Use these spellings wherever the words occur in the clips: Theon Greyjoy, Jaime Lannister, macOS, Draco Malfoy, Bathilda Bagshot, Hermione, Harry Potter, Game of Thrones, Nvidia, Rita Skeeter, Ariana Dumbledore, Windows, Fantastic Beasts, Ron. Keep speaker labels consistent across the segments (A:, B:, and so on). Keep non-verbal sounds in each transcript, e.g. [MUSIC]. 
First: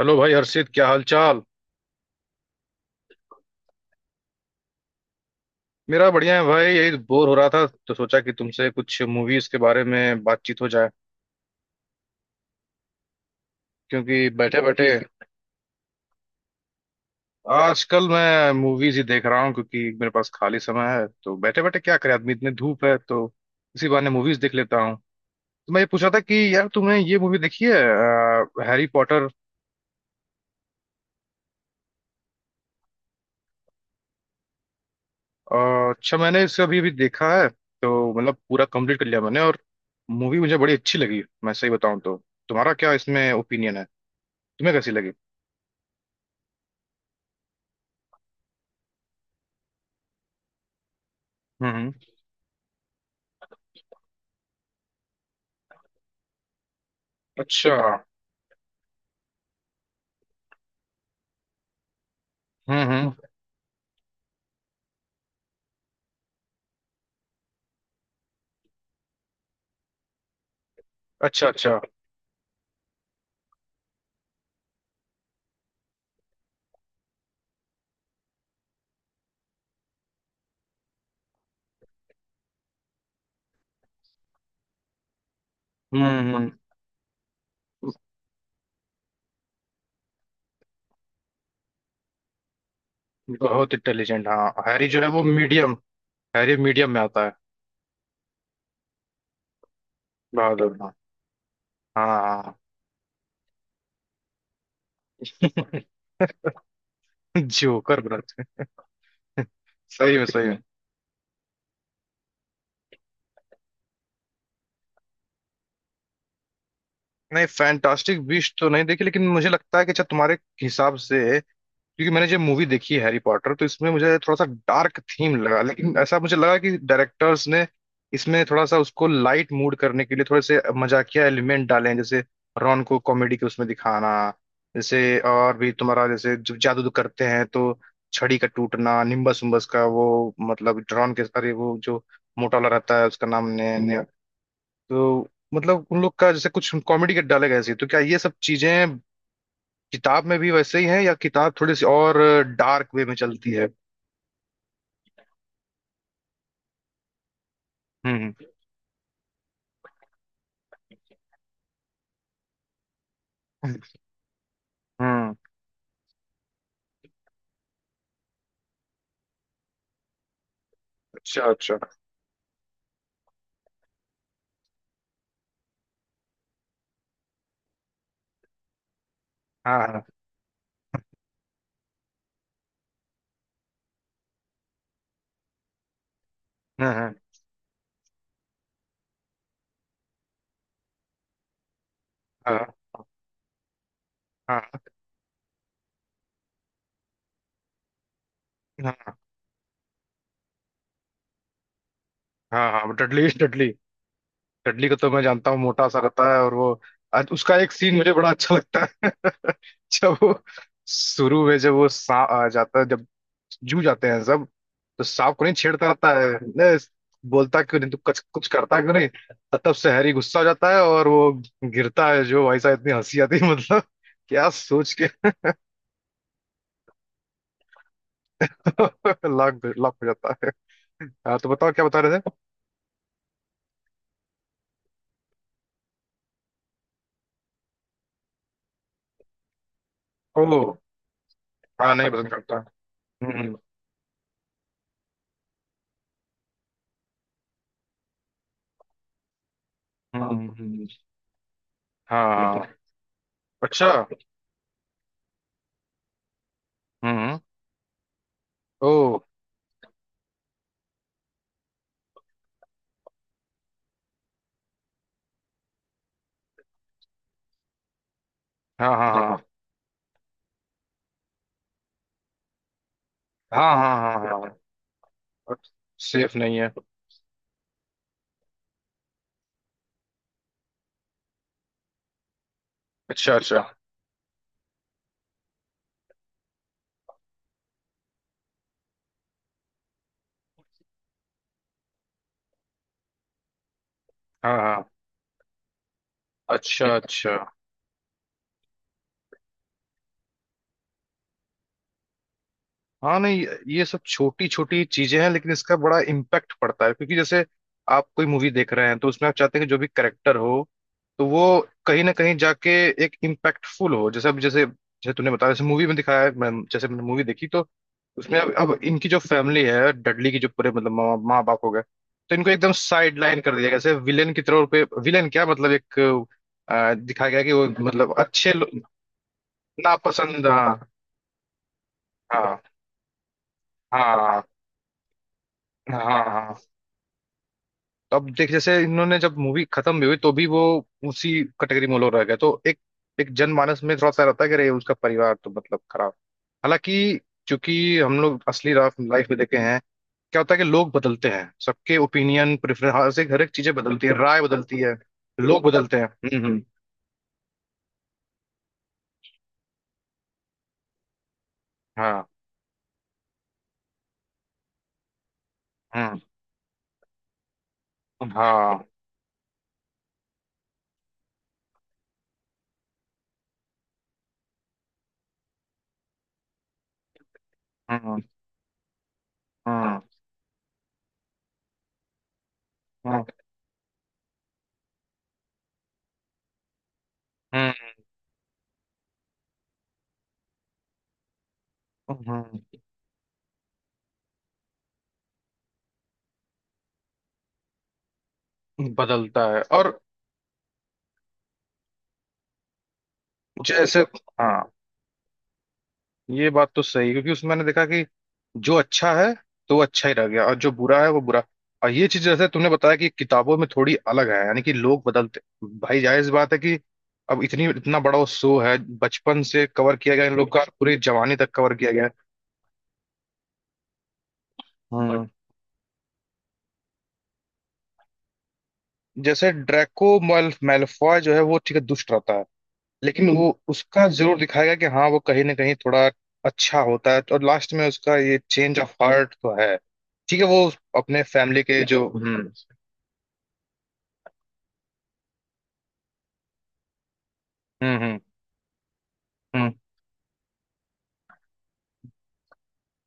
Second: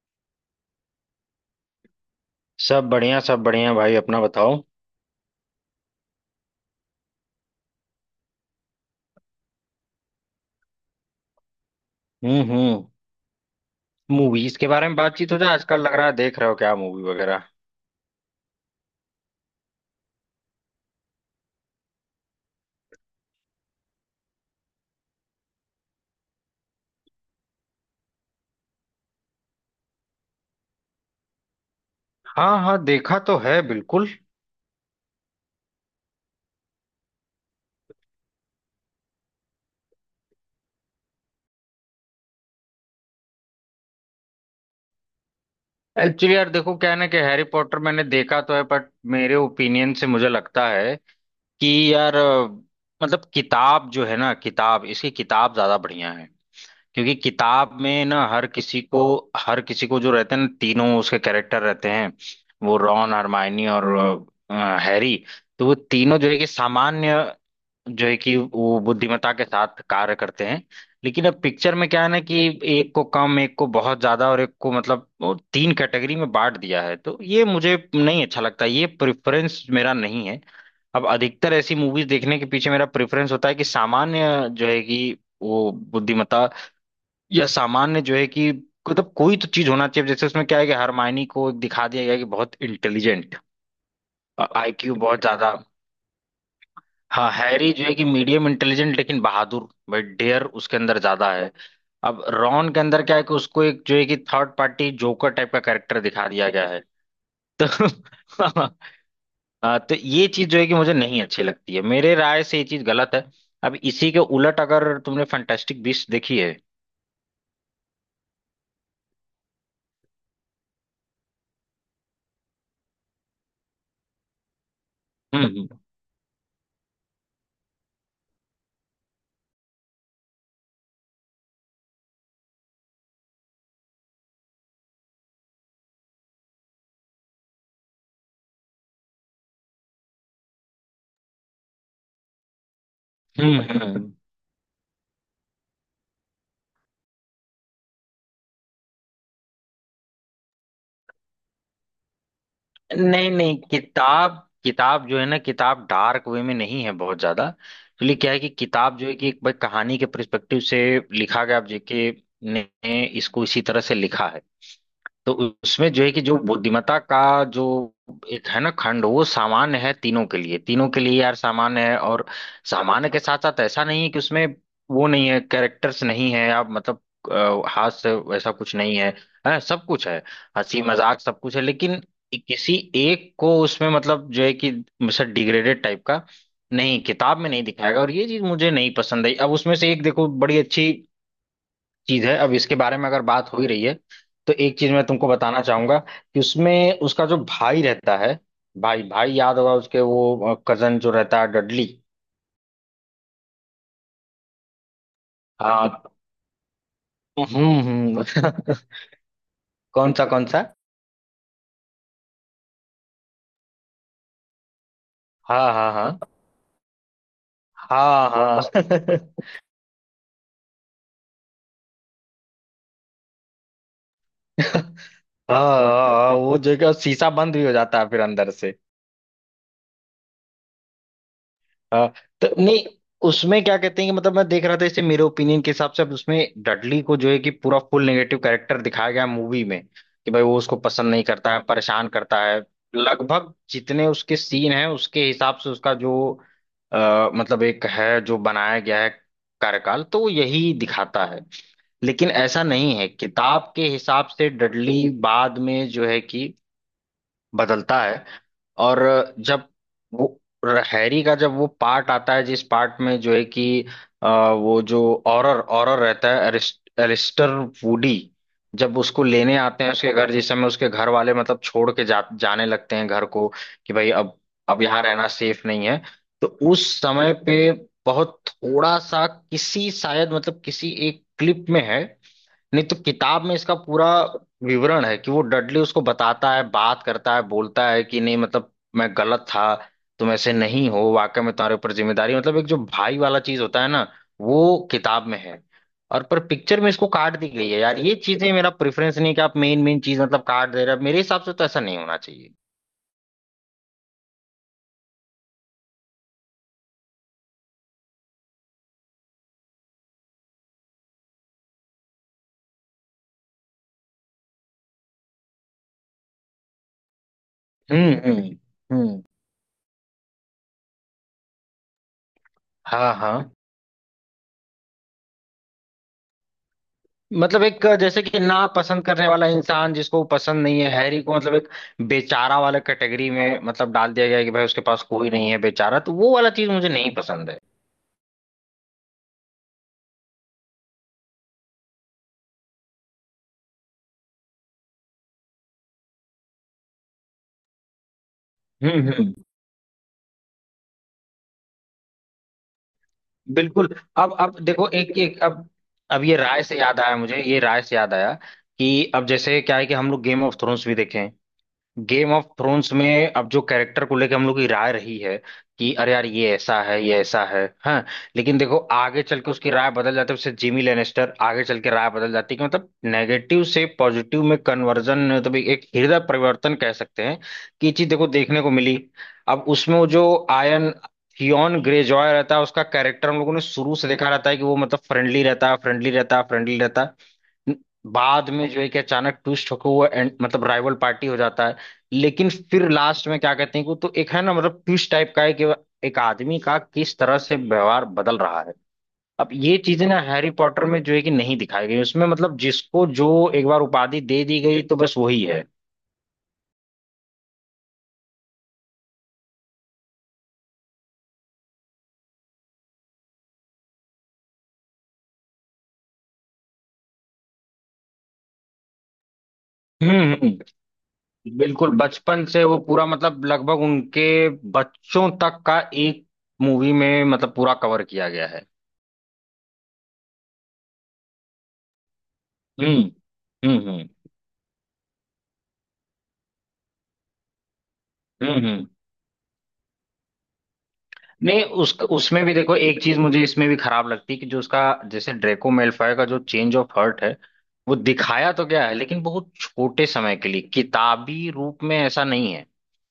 A: Hello भाई हर्षित, क्या हाल चाल।
B: सब बढ़िया भाई, अपना बताओ।
A: मेरा बढ़िया है भाई, यही बोर हो रहा था तो सोचा कि तुमसे कुछ मूवीज के बारे में बातचीत हो जाए
B: हम्म।
A: क्योंकि
B: मूवीज
A: बैठे
B: के
A: बैठे।
B: बारे में बातचीत हो जाए। आजकल लग रहा है, देख रहे हो क्या मूवी वगैरह?
A: आजकल मैं मूवीज ही देख रहा हूँ क्योंकि मेरे पास खाली समय है, तो बैठे बैठे क्या करे आदमी, इतनी धूप है तो इसी बहाने मूवीज देख लेता हूँ। तो मैं ये पूछा था कि यार तुमने ये मूवी देखी है, हैरी पॉटर।
B: हाँ हाँ, देखा तो है बिल्कुल।
A: अच्छा, मैंने इसे अभी अभी देखा है तो मतलब पूरा कंप्लीट कर लिया मैंने, और मूवी मुझे बड़ी अच्छी लगी, मैं सही बताऊँ तो। तुम्हारा क्या इसमें ओपिनियन है, तुम्हें कैसी लगी।
B: एक्चुअली यार देखो, क्या है ना कि हैरी पॉटर मैंने देखा तो है, बट मेरे ओपिनियन से मुझे लगता है कि
A: हम्म।
B: यार मतलब किताब जो है ना, किताब, इसकी किताब ज्यादा बढ़िया है। क्योंकि किताब
A: अच्छा।
B: में ना हर किसी को जो रहते हैं ना तीनों, उसके कैरेक्टर रहते हैं। वो रॉन,
A: हम्म।
B: हरमाइनी और हैरी। तो वो तीनों जो है कि सामान्य जो है कि वो बुद्धिमत्ता के साथ कार्य करते हैं। लेकिन अब
A: अच्छा
B: पिक्चर
A: अच्छा।
B: में क्या है ना कि एक को कम, एक को बहुत ज्यादा और एक को मतलब वो तीन कैटेगरी में बांट दिया है। तो ये मुझे नहीं अच्छा लगता, ये प्रेफरेंस मेरा नहीं है। अब अधिकतर ऐसी मूवीज देखने के पीछे मेरा प्रेफरेंस होता है कि सामान्य जो है कि वो बुद्धिमत्ता,
A: हम्म।
B: या सामान्य जो है कि मतलब कोई तो चीज होना चाहिए। जैसे उसमें क्या है कि हरमायनी को दिखा दिया गया है कि बहुत इंटेलिजेंट,
A: बहुत इंटेलिजेंट, हाँ, हैरी
B: आईक्यू
A: जो है
B: बहुत
A: वो
B: ज्यादा।
A: मीडियम, हैरी मीडियम में आता
B: हाँ,
A: है।
B: हैरी जो है कि मीडियम इंटेलिजेंट लेकिन बहादुर, बट डेयर
A: बहादुर,
B: उसके
A: हाँ।
B: अंदर ज्यादा है। अब
A: हाँ।
B: रॉन के अंदर क्या है कि उसको एक जो है कि थर्ड पार्टी जोकर टाइप का
A: [LAUGHS]
B: कैरेक्टर दिखा दिया गया है। तो
A: जोकर बनाते
B: [LAUGHS]
A: हैं।
B: हाँ,
A: [LAUGHS]
B: तो
A: सही में,
B: ये
A: सही
B: चीज
A: में।
B: जो है कि मुझे नहीं अच्छी लगती है, मेरे राय से ये चीज गलत है। अब इसी के उलट, अगर तुमने फैंटास्टिक बीस्ट देखी है।
A: नहीं, फैंटास्टिक बीस्ट तो नहीं देखी, लेकिन मुझे लगता है कि अच्छा, तुम्हारे हिसाब से। क्योंकि मैंने जब मूवी देखी है हैरी पॉटर, तो इसमें मुझे थोड़ा सा डार्क थीम लगा,
B: हम्म
A: लेकिन ऐसा मुझे लगा कि डायरेक्टर्स ने इसमें थोड़ा सा उसको लाइट मूड करने के लिए थोड़े से मजाकिया एलिमेंट डाले हैं, जैसे रॉन को कॉमेडी के उसमें दिखाना, जैसे और भी तुम्हारा, जैसे जब जादू उदू करते हैं, तो छड़ी का टूटना, निम्बस उम्बस का वो, मतलब रॉन के, अरे वो जो मोटा वाला रहता है उसका नाम
B: हम्म।
A: ने, ने तो मतलब उन लोग का जैसे कुछ कॉमेडी के डाले गए थे, तो क्या ये सब चीजें किताब में भी वैसे ही है, या किताब थोड़ी सी और डार्क वे में
B: नहीं
A: चलती
B: नहीं,
A: है।
B: किताब किताब जो है ना, किताब डार्क वे में नहीं है बहुत ज्यादा। एक्चुअली
A: हम्म
B: क्या है कि किताब जो है कि एक भाई कहानी के पर्सपेक्टिव से लिखा गया। अब जेके ने इसको इसी तरह से लिखा है। तो
A: हम्म।
B: उसमें जो है कि जो बुद्धिमत्ता का जो एक है ना खंड, वो सामान्य है तीनों के लिए, तीनों के लिए यार
A: अच्छा अच्छा।
B: सामान्य है। और सामान्य के साथ साथ ऐसा नहीं है कि उसमें वो नहीं है, कैरेक्टर्स नहीं है, आप मतलब हाथ से वैसा कुछ नहीं है, है, सब
A: हाँ
B: कुछ है। हंसी मजाक सब कुछ है, लेकिन किसी एक को उसमें मतलब जो है कि मतलब डिग्रेडेड टाइप का
A: हाँ
B: नहीं,
A: हाँ।
B: किताब में नहीं दिखाएगा। और ये चीज मुझे नहीं पसंद आई। अब उसमें से एक देखो बड़ी अच्छी चीज है, अब
A: हाँ
B: इसके बारे में अगर बात हो ही रही है तो
A: हाँ
B: एक चीज मैं तुमको बताना चाहूंगा कि उसमें उसका जो भाई रहता है, भाई
A: हाँ,
B: भाई, याद होगा उसके वो कजन जो रहता है डडली।
A: हाँ हाँ हाँ, डडली डडली। चडली को तो मैं जानता हूँ, मोटा
B: हाँ।
A: सा रहता है, और वो आज उसका एक सीन मुझे
B: हम्म।
A: बड़ा अच्छा लगता है। [LAUGHS]
B: [LAUGHS] कौन
A: जब
B: सा
A: वो
B: कौन सा?
A: शुरू में, जब वो सांप आ जाता है, जब जू जाते हैं सब, तो सांप को नहीं
B: हाँ
A: छेड़ता
B: हाँ
A: रहता
B: हाँ।
A: है ने, बोलता क्यों नहीं तू, कुछ
B: हाँ
A: कुछ
B: हाँ
A: करता क्यों नहीं।
B: [LAUGHS]
A: तो तब से हैरी गुस्सा हो जाता है और वो गिरता है। जो भाई साहब, इतनी हंसी आती है, मतलब क्या सोच के।
B: हाँ हाँ, हाँ, वो जो है कि शीशा बंद भी हो जाता है फिर अंदर से।
A: [LAUGHS] लाख लाख हो जाता है। हाँ, तो बताओ क्या बता
B: हाँ।
A: रहे थे।
B: तो नहीं, उसमें क्या कहते हैं कि मतलब मैं देख रहा था इसे, मेरे ओपिनियन के हिसाब से अब उसमें डडली को जो है कि पूरा फुल नेगेटिव कैरेक्टर दिखाया गया मूवी में। कि भाई
A: ओ।
B: वो उसको पसंद नहीं करता है,
A: हाँ,
B: परेशान
A: नहीं पसंद
B: करता है।
A: करता। हम्म
B: लगभग
A: हम्म
B: जितने उसके सीन हैं उसके हिसाब से उसका जो मतलब एक है जो बनाया गया है कार्यकाल, तो वो
A: हम्म। हम्म।
B: यही दिखाता है। लेकिन ऐसा
A: हाँ।
B: नहीं है, किताब के
A: अच्छा।
B: हिसाब से डडली बाद में जो है कि
A: हम्म।
B: बदलता है।
A: ओ।
B: और जब वो, हैरी का जब वो पार्ट आता है जिस पार्ट में जो है कि अ, वो जो ऑरर ऑरर रहता है, एलिस्टर वुडी,
A: हाँ
B: जब
A: हाँ
B: उसको
A: हाँ, देखो।
B: लेने आते हैं उसके घर, जिस समय उसके घर वाले मतलब छोड़ के जाने लगते हैं घर को
A: हाँ
B: कि
A: हाँ
B: भाई
A: हाँ
B: अब
A: हाँ।
B: अब यहाँ रहना
A: हाँ,
B: सेफ नहीं है।
A: सेफ
B: तो
A: नहीं है।
B: उस समय पे बहुत थोड़ा सा किसी शायद मतलब किसी एक क्लिप में है, नहीं तो
A: अच्छा
B: किताब में
A: अच्छा।
B: इसका पूरा विवरण है कि वो डडली उसको बताता है, बात करता है, बोलता है कि नहीं मतलब मैं गलत था, तुम ऐसे नहीं हो, वाकई में तुम्हारे ऊपर जिम्मेदारी, मतलब एक जो भाई वाला चीज होता है ना,
A: हाँ
B: वो
A: हाँ।
B: किताब में है। और पर पिक्चर में
A: अच्छा
B: इसको काट
A: अच्छा।
B: दी गई है। यार ये चीजें मेरा प्रेफरेंस नहीं है कि आप मेन मेन चीज मतलब काट दे रहे हो, मेरे हिसाब से तो ऐसा नहीं होना चाहिए।
A: हाँ नहीं, ये सब छोटी छोटी चीजें हैं, लेकिन इसका बड़ा इम्पैक्ट पड़ता है क्योंकि जैसे आप कोई मूवी देख रहे हैं, तो उसमें आप चाहते हैं कि जो भी करेक्टर हो, तो वो कहीं ना कहीं जाके एक इम्पैक्टफुल हो। जैसे अब, जैसे जैसे तूने बताया, जैसे मूवी में दिखाया है, मैं, जैसे मैंने मूवी देखी तो
B: हम्म
A: उसमें,
B: हम्म
A: अब इनकी
B: हम्म।
A: जो फैमिली है डडली की, जो पूरे मतलब माँ माँ बाप हो गए, तो इनको एकदम
B: हाँ
A: साइड लाइन
B: हाँ,
A: कर दिया जैसे विलेन की तरह पे, विलेन क्या मतलब एक दिखाया गया कि
B: मतलब
A: वो
B: एक
A: मतलब
B: जैसे कि ना पसंद करने वाला इंसान, जिसको
A: नापसंद,
B: पसंद
A: हाँ।
B: नहीं है हैरी को, मतलब एक बेचारा
A: हाँ
B: वाला कैटेगरी में मतलब डाल दिया गया है
A: हाँ
B: कि भाई उसके पास कोई नहीं है बेचारा।
A: हाँ।
B: तो
A: हाँ
B: वो वाला
A: हाँ
B: चीज मुझे नहीं पसंद है।
A: तो अब देख, जैसे इन्होंने जब मूवी खत्म भी हुई तो भी वो उसी कैटेगरी में लोग रह गए, तो एक, एक जनमानस में थोड़ा सा रहता है कि अरे उसका परिवार तो मतलब खराब, हालांकि चूंकि हम लोग असली लाइफ
B: हम्म।
A: में देखे हैं क्या होता है कि लोग बदलते हैं, सबके ओपिनियन, प्रेफरेंस, हर से हर एक चीजें
B: बिल्कुल।
A: बदलती है,
B: अब
A: राय
B: अब
A: बदलती
B: देखो
A: है,
B: एक एक,
A: लोग बदलते हैं।
B: अब ये राय
A: हम्म।
B: से याद आया, मुझे ये राय से याद आया कि अब जैसे क्या है कि हम लोग गेम ऑफ थ्रोन्स भी देखें।
A: हाँ।
B: गेम ऑफ थ्रोन्स में अब जो कैरेक्टर को लेके हम लोग की राय रही है कि अरे
A: हम्म।
B: यार ये ऐसा है, ये ऐसा है, हाँ। लेकिन देखो
A: हाँ।
B: आगे चल के उसकी राय बदल जाती है, उससे जिमी लेनेस्टर, आगे चल के राय बदल जाती है कि मतलब नेगेटिव से पॉजिटिव में कन्वर्जन, मतलब एक हृदय परिवर्तन कह सकते हैं कि ये चीज
A: हम्म
B: देखो देखने को मिली। अब उसमें
A: हम्म
B: वो जो आयन, थियॉन ग्रेजॉय रहता है, उसका कैरेक्टर हम लोगों ने शुरू से देखा रहता है कि वो मतलब फ्रेंडली रहता है, फ्रेंडली रहता है, फ्रेंडली रहता है।
A: हम्म।
B: बाद में जो है कि अचानक ट्विस्ट होकर वो एंड मतलब राइवल पार्टी हो जाता है। लेकिन
A: हम्म,
B: फिर लास्ट में क्या कहते हैं कि वो तो एक है ना मतलब ट्विस्ट टाइप का है कि एक आदमी का किस तरह से व्यवहार बदल रहा है।
A: हम्म।
B: अब
A: बदलता है,
B: ये
A: और
B: चीजें ना हैरी पॉटर में जो है कि नहीं दिखाई गई, उसमें मतलब जिसको जो एक बार
A: जैसे,
B: उपाधि दे दी
A: हाँ,
B: गई तो बस वही है।
A: ये बात तो सही है, क्योंकि उसमें मैंने देखा कि जो अच्छा है तो वो अच्छा ही रह गया, और जो बुरा है वो बुरा। और ये चीज जैसे तुमने बताया कि किताबों में थोड़ी अलग है, यानी कि लोग बदलते, भाई जायज बात है कि अब इतनी इतना बड़ा वो शो है, बचपन से कवर
B: हम्म
A: किया गया,
B: हम्म,
A: इन लोग का
B: हम्म।
A: पूरी जवानी तक कवर
B: बिल्कुल
A: किया गया है।
B: बचपन से वो पूरा मतलब लगभग उनके बच्चों
A: हम्म।
B: तक का एक मूवी में मतलब पूरा कवर किया गया है।
A: जैसे ड्रैको मैलफॉय जो है वो ठीक है, दुष्ट रहता है,
B: हम्म
A: लेकिन वो
B: हम्म।
A: उसका जरूर दिखाया गया कि हाँ वो कहीं ना कहीं थोड़ा अच्छा होता है, और लास्ट में उसका ये
B: हम्म।
A: चेंज
B: हम्म।
A: ऑफ हार्ट तो है, ठीक है। वो अपने
B: नहीं,
A: फैमिली के
B: उस
A: जो,
B: उसमें भी देखो एक चीज मुझे इसमें भी खराब लगती है कि जो उसका, जैसे ड्रेको मेलफॉय का जो चेंज ऑफ हर्ट है, वो
A: हम्म।
B: दिखाया तो गया है लेकिन बहुत
A: हम्म।
B: छोटे समय के लिए। किताबी रूप में ऐसा नहीं है,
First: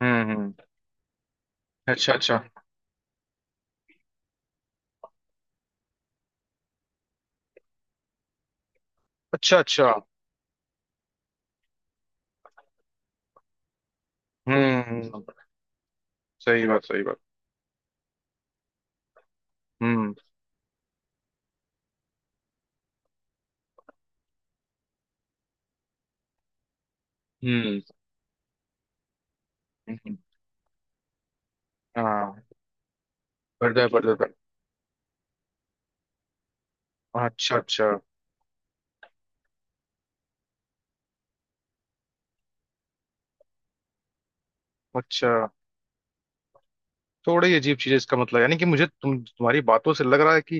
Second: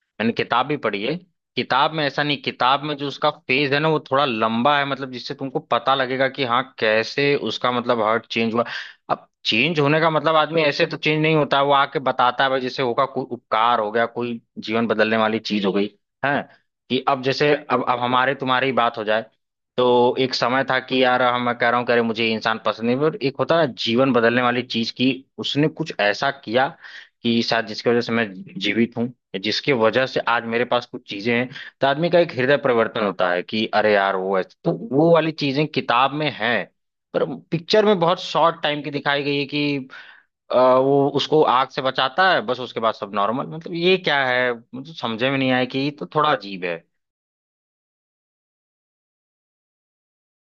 B: मैंने
A: हम्म।
B: किताब भी पढ़ी है। किताब में
A: अच्छा
B: ऐसा नहीं,
A: अच्छा।
B: किताब में जो उसका फेज है ना वो थोड़ा लंबा है, मतलब जिससे तुमको पता लगेगा कि हाँ कैसे उसका मतलब हार्ट चेंज हुआ। अब
A: अच्छा
B: चेंज
A: अच्छा।
B: होने का मतलब आदमी ऐसे तो चेंज नहीं होता है, वो आके बताता है भाई जैसे होगा कोई उपकार हो गया, कोई जीवन बदलने
A: हम्म।
B: वाली चीज हो गई है।
A: सही बात,
B: कि
A: सही बात।
B: अब जैसे, अब हमारे तुम्हारी ही बात हो जाए,
A: हम्म
B: तो एक समय था कि यार हम, मैं कह रहा हूँ, कह रहे मुझे ये इंसान पसंद नहीं, पर एक होता है जीवन बदलने वाली चीज की उसने कुछ ऐसा किया कि शायद
A: हम्म।
B: जिसकी वजह से मैं जीवित हूँ, या जिसकी वजह
A: हम्म,
B: से आज मेरे पास कुछ चीजें हैं। तो आदमी का एक
A: हाँ।
B: हृदय परिवर्तन होता है कि
A: पर्दा है,
B: अरे यार
A: पर्दा था।
B: वो ऐसे, तो वो वाली चीजें किताब में है। पर
A: अच्छा
B: पिक्चर
A: अच्छा।
B: में बहुत शॉर्ट टाइम की दिखाई गई है कि वो उसको आग से बचाता है, बस उसके बाद सब नॉर्मल। मतलब ये क्या है, मुझे समझ
A: अच्छा।
B: में नहीं आया कि ये तो थोड़ा अजीब है।
A: थोड़ी अजीब चीज है इसका मतलब, यानी कि मुझे, तुम्हारी बातों से लग रहा है कि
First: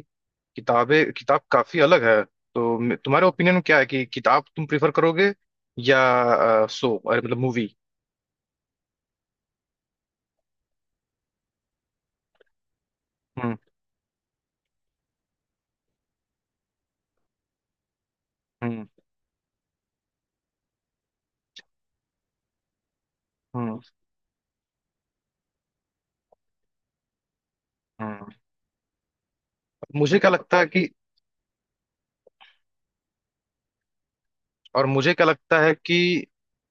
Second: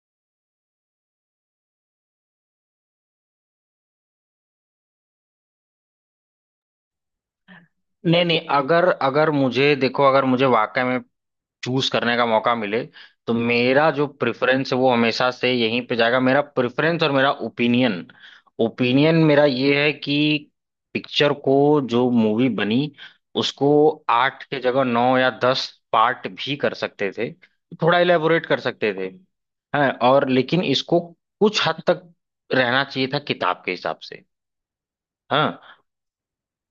A: किताबें, किताब काफी अलग है। तो तुम्हारे ओपिनियन में क्या है कि किताब तुम प्रिफर करोगे, या शो, अरे मतलब मूवी।
B: नहीं नहीं, अगर अगर मुझे देखो, अगर मुझे वाकई में चूज करने का मौका मिले तो
A: हम्म।
B: मेरा जो प्रेफरेंस है वो हमेशा से यहीं पे जाएगा। मेरा प्रेफरेंस और मेरा ओपिनियन,
A: हम्म।
B: ओपिनियन मेरा ये है कि पिक्चर को, जो मूवी बनी उसको
A: हम्म।
B: आठ के जगह नौ या दस पार्ट भी कर सकते थे, थोड़ा
A: हम्म।
B: इलेबोरेट कर सकते थे। हाँ,
A: मुझे
B: और
A: क्या लगता
B: लेकिन
A: है कि,
B: इसको कुछ हद तक रहना चाहिए था किताब के हिसाब से।
A: और मुझे क्या लगता है
B: हाँ
A: कि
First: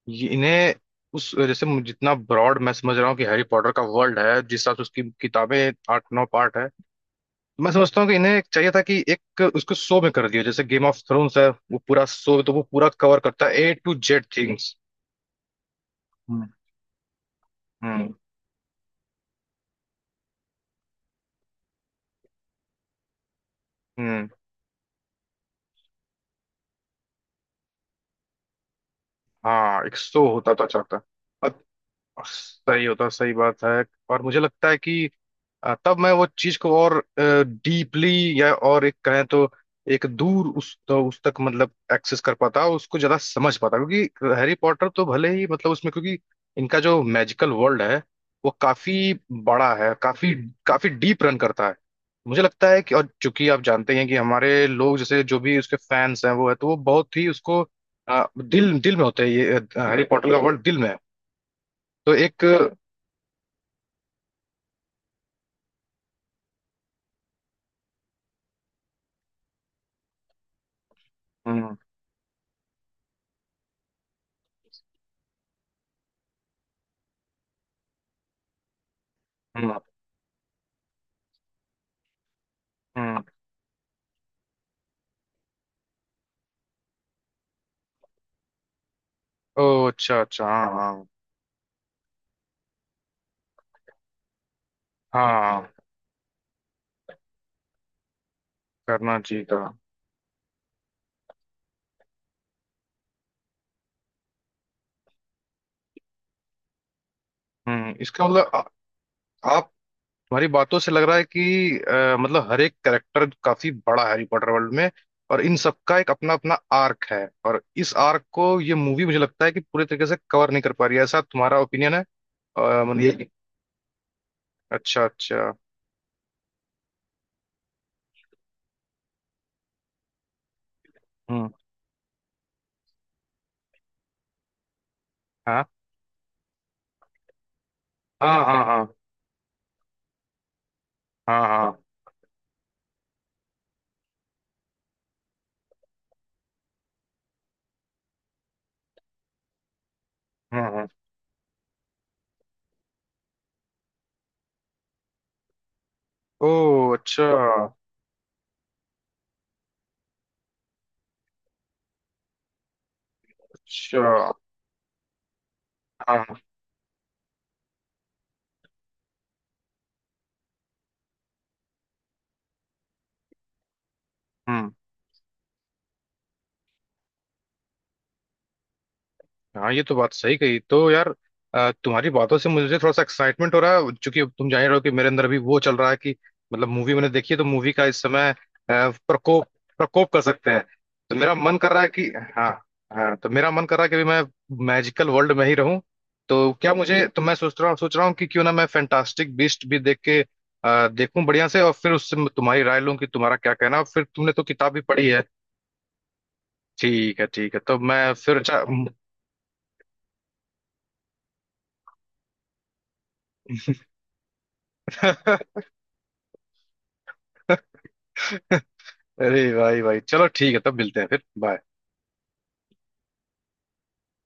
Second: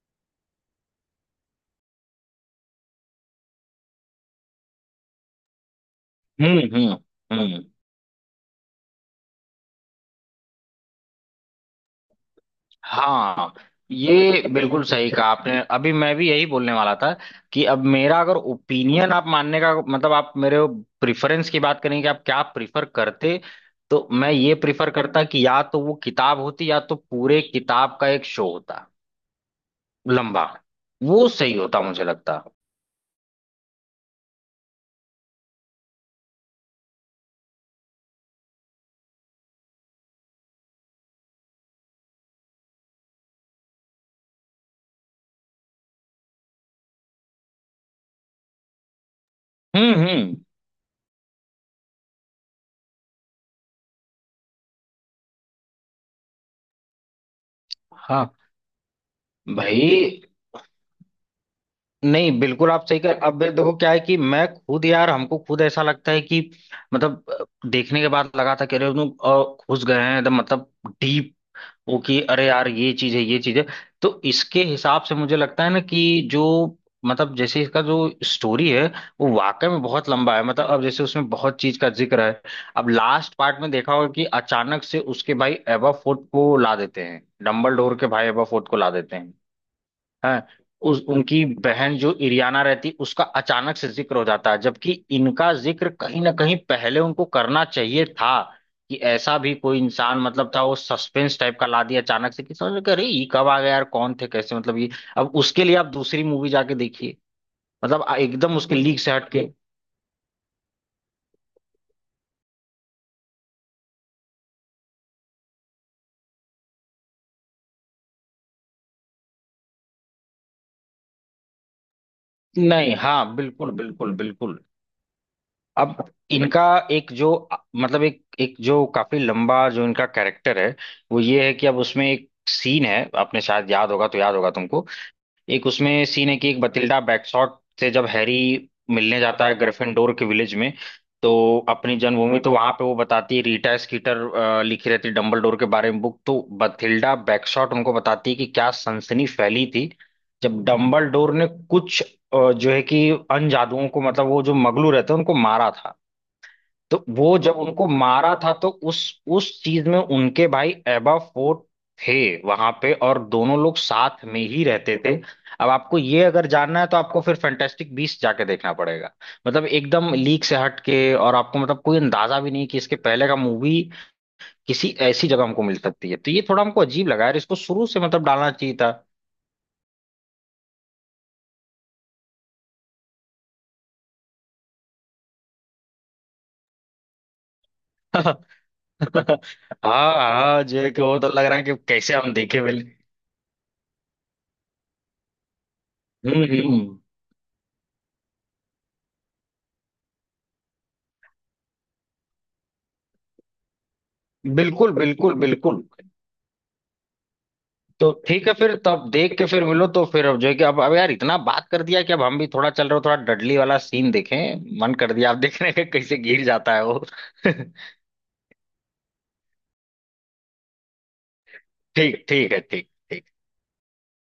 A: इन्हें, उस जैसे जितना ब्रॉड मैं समझ रहा हूँ कि हैरी पॉटर का वर्ल्ड है, जिस हिसाब से उसकी किताबें आठ नौ पार्ट
B: हम्म
A: है,
B: हम्म हम्म।
A: मैं समझता हूँ कि इन्हें एक चाहिए था कि एक उसको शो में कर दिया, जैसे गेम ऑफ थ्रोन्स है वो पूरा शो, तो वो पूरा कवर करता
B: हाँ,
A: है, A to Z
B: ये
A: थिंग्स।
B: बिल्कुल सही कहा आपने, अभी मैं भी यही
A: हम्म
B: बोलने वाला था कि अब
A: हम्म।
B: मेरा अगर ओपिनियन आप मानने का मतलब, आप मेरे प्रिफरेंस की बात करें कि आप क्या प्रिफर करते, तो
A: हम्म।
B: मैं ये प्रिफर करता कि या तो वो किताब होती, या तो पूरे किताब का एक शो होता,
A: हाँ, एक शो
B: लंबा,
A: होता तो अच्छा होता।
B: वो सही होता मुझे लगता।
A: सही होता, सही बात है। और मुझे लगता है कि तब मैं वो चीज को और डीपली, या और एक कहें तो, एक दूर उस, तो उस तक मतलब एक्सेस कर पाता, उसको ज्यादा समझ पाता, क्योंकि हैरी पॉटर तो भले ही मतलब उसमें, क्योंकि इनका जो मैजिकल वर्ल्ड है, वो काफी बड़ा है, काफी
B: हम्म।
A: काफी डीप रन करता है। मुझे लगता है कि, और चूंकि आप जानते ही हैं कि हमारे लोग जैसे जो भी उसके फैंस हैं वो है, तो वो बहुत ही उसको
B: हाँ
A: दिल दिल में होते हैं, ये
B: भाई।
A: हैरी पॉटर का वर्ल्ड दिल में है। तो
B: नहीं,
A: एक,
B: बिल्कुल आप सही कर, अब भाई देखो क्या है कि मैं खुद, यार हमको खुद ऐसा लगता है कि मतलब देखने के बाद लगा था कि अरे लोग घुस गए हैं एकदम मतलब, डीप
A: हम्म
B: वो, कि अरे यार ये चीज है, ये चीज है। तो इसके हिसाब से मुझे लगता है ना कि जो, मतलब जैसे इसका जो स्टोरी है वो वाकई
A: हम्म।
B: में बहुत लंबा है। मतलब अब जैसे उसमें बहुत चीज का जिक्र है। अब
A: हम्म।
B: लास्ट पार्ट में देखा होगा कि अचानक से उसके भाई एबा फोर्ट को ला देते हैं, डम्बलडोर के भाई एबा फोर्ट को ला देते हैं।
A: ओ अच्छा अच्छा,
B: हाँ,
A: हाँ
B: उस,
A: हाँ
B: उनकी बहन जो इरियाना रहती उसका अचानक से जिक्र हो जाता है, जबकि इनका
A: हाँ।
B: जिक्र कहीं ना कहीं पहले उनको करना चाहिए था कि
A: करना
B: ऐसा
A: चाहिए
B: भी
A: था।
B: कोई इंसान मतलब था, वो सस्पेंस टाइप का ला दिया अचानक से कि समझ में, कि अरे ये कब आ गया यार, कौन थे, कैसे, मतलब ये। अब उसके लिए आप दूसरी मूवी जाके देखिए,
A: हम्म।
B: मतलब आ-
A: इसका मतलब
B: एकदम उसके लीक से हटके।
A: आप, तुम्हारी बातों से लग रहा है कि मतलब हर एक कैरेक्टर काफी बड़ा है हैरी पॉटर वर्ल्ड में, और इन सबका एक अपना अपना आर्क है, और इस आर्क को ये मूवी मुझे लगता है कि पूरे तरीके से कवर नहीं कर पा रही है, ऐसा तुम्हारा ओपिनियन है,
B: नहीं,
A: मतलब ये।
B: हाँ बिल्कुल बिल्कुल बिल्कुल।
A: अच्छा अच्छा।
B: अब इनका एक जो मतलब एक एक जो काफी लंबा जो इनका कैरेक्टर है, वो ये
A: हम्म।
B: है कि अब उसमें एक सीन है, आपने शायद याद होगा तो, याद होगा तुमको,
A: हाँ
B: एक उसमें सीन है कि एक बतिल्डा बैकशॉट से जब हैरी
A: हाँ हाँ हाँ
B: मिलने जाता है ग्रिफिंडोर के विलेज में, तो
A: हाँ हाँ
B: अपनी जन्मभूमि। तो वहां पे वो बताती है, रीटा स्कीटर लिखी रहती है डंबलडोर के बारे में बुक, तो बथिल्डा बैकशॉट उनको बताती है कि क्या सनसनी फैली थी जब
A: हाँ हाँ।
B: डंबलडोर ने कुछ जो है कि अन जादुओं को मतलब वो जो मगलू रहते हैं उनको मारा था।
A: ओ
B: तो
A: अच्छा
B: वो जब उनको मारा था तो उस चीज में उनके भाई एबा फोर्ट थे वहां पे, और दोनों लोग
A: अच्छा,
B: साथ में ही रहते थे। अब आपको
A: हाँ
B: ये
A: हाँ,
B: अगर जानना है तो आपको फिर फैंटास्टिक बीस्ट जाके देखना पड़ेगा, मतलब एकदम लीक से हट के। और आपको मतलब कोई अंदाजा भी नहीं कि इसके पहले का मूवी
A: हम्म।
B: किसी ऐसी जगह हमको मिल सकती है, तो ये थोड़ा हमको अजीब लगा यार, इसको शुरू से मतलब डालना चाहिए था।
A: हाँ, ये तो बात सही कही तो यार, तुम्हारी बातों से मुझे थोड़ा सा एक्साइटमेंट हो रहा है, चूंकि तुम जान ही रहे हो कि मेरे अंदर अभी वो चल रहा है कि मतलब मूवी मैंने देखी है, तो मूवी का इस
B: [LAUGHS]
A: समय
B: हाँ,
A: प्रकोप, प्रकोप कर सकते
B: हाँ
A: हैं।
B: जो है कि
A: तो
B: वो तो
A: मेरा
B: लग
A: मन
B: रहा है
A: कर
B: कि
A: रहा है कि,
B: कैसे हम
A: हाँ।
B: देखे पहले।
A: हाँ, तो मेरा मन कर रहा है कि अभी मैं मैजिकल वर्ल्ड में ही रहूं।
B: हम्म
A: तो क्या
B: हम्म।
A: मुझे, तो मैं सोच रहा हूँ कि क्यों ना मैं फैंटास्टिक बीस्ट भी देख के देखूं बढ़िया से, और फिर उससे मैं तुम्हारी राय लूं कि तुम्हारा क्या कहना है। और फिर तुमने तो किताब भी
B: बिल्कुल
A: पढ़ी है।
B: बिल्कुल बिल्कुल।
A: ठीक है, ठीक है, तो
B: तो
A: मैं फिर,
B: ठीक है
A: अच्छा।
B: फिर, तो अब देख के फिर मिलो, तो फिर अब जो है कि अब यार इतना बात कर दिया कि अब हम भी थोड़ा चल रहे हो, थोड़ा डडली वाला सीन देखें। मन कर दिया आप
A: [LAUGHS]
B: देखने के, कैसे गिर जाता है वो। [LAUGHS]
A: अरे भाई भाई, चलो ठीक है, तब मिलते हैं, फिर बाय।
B: ठीक, ठीक है, ठीक, ठीक।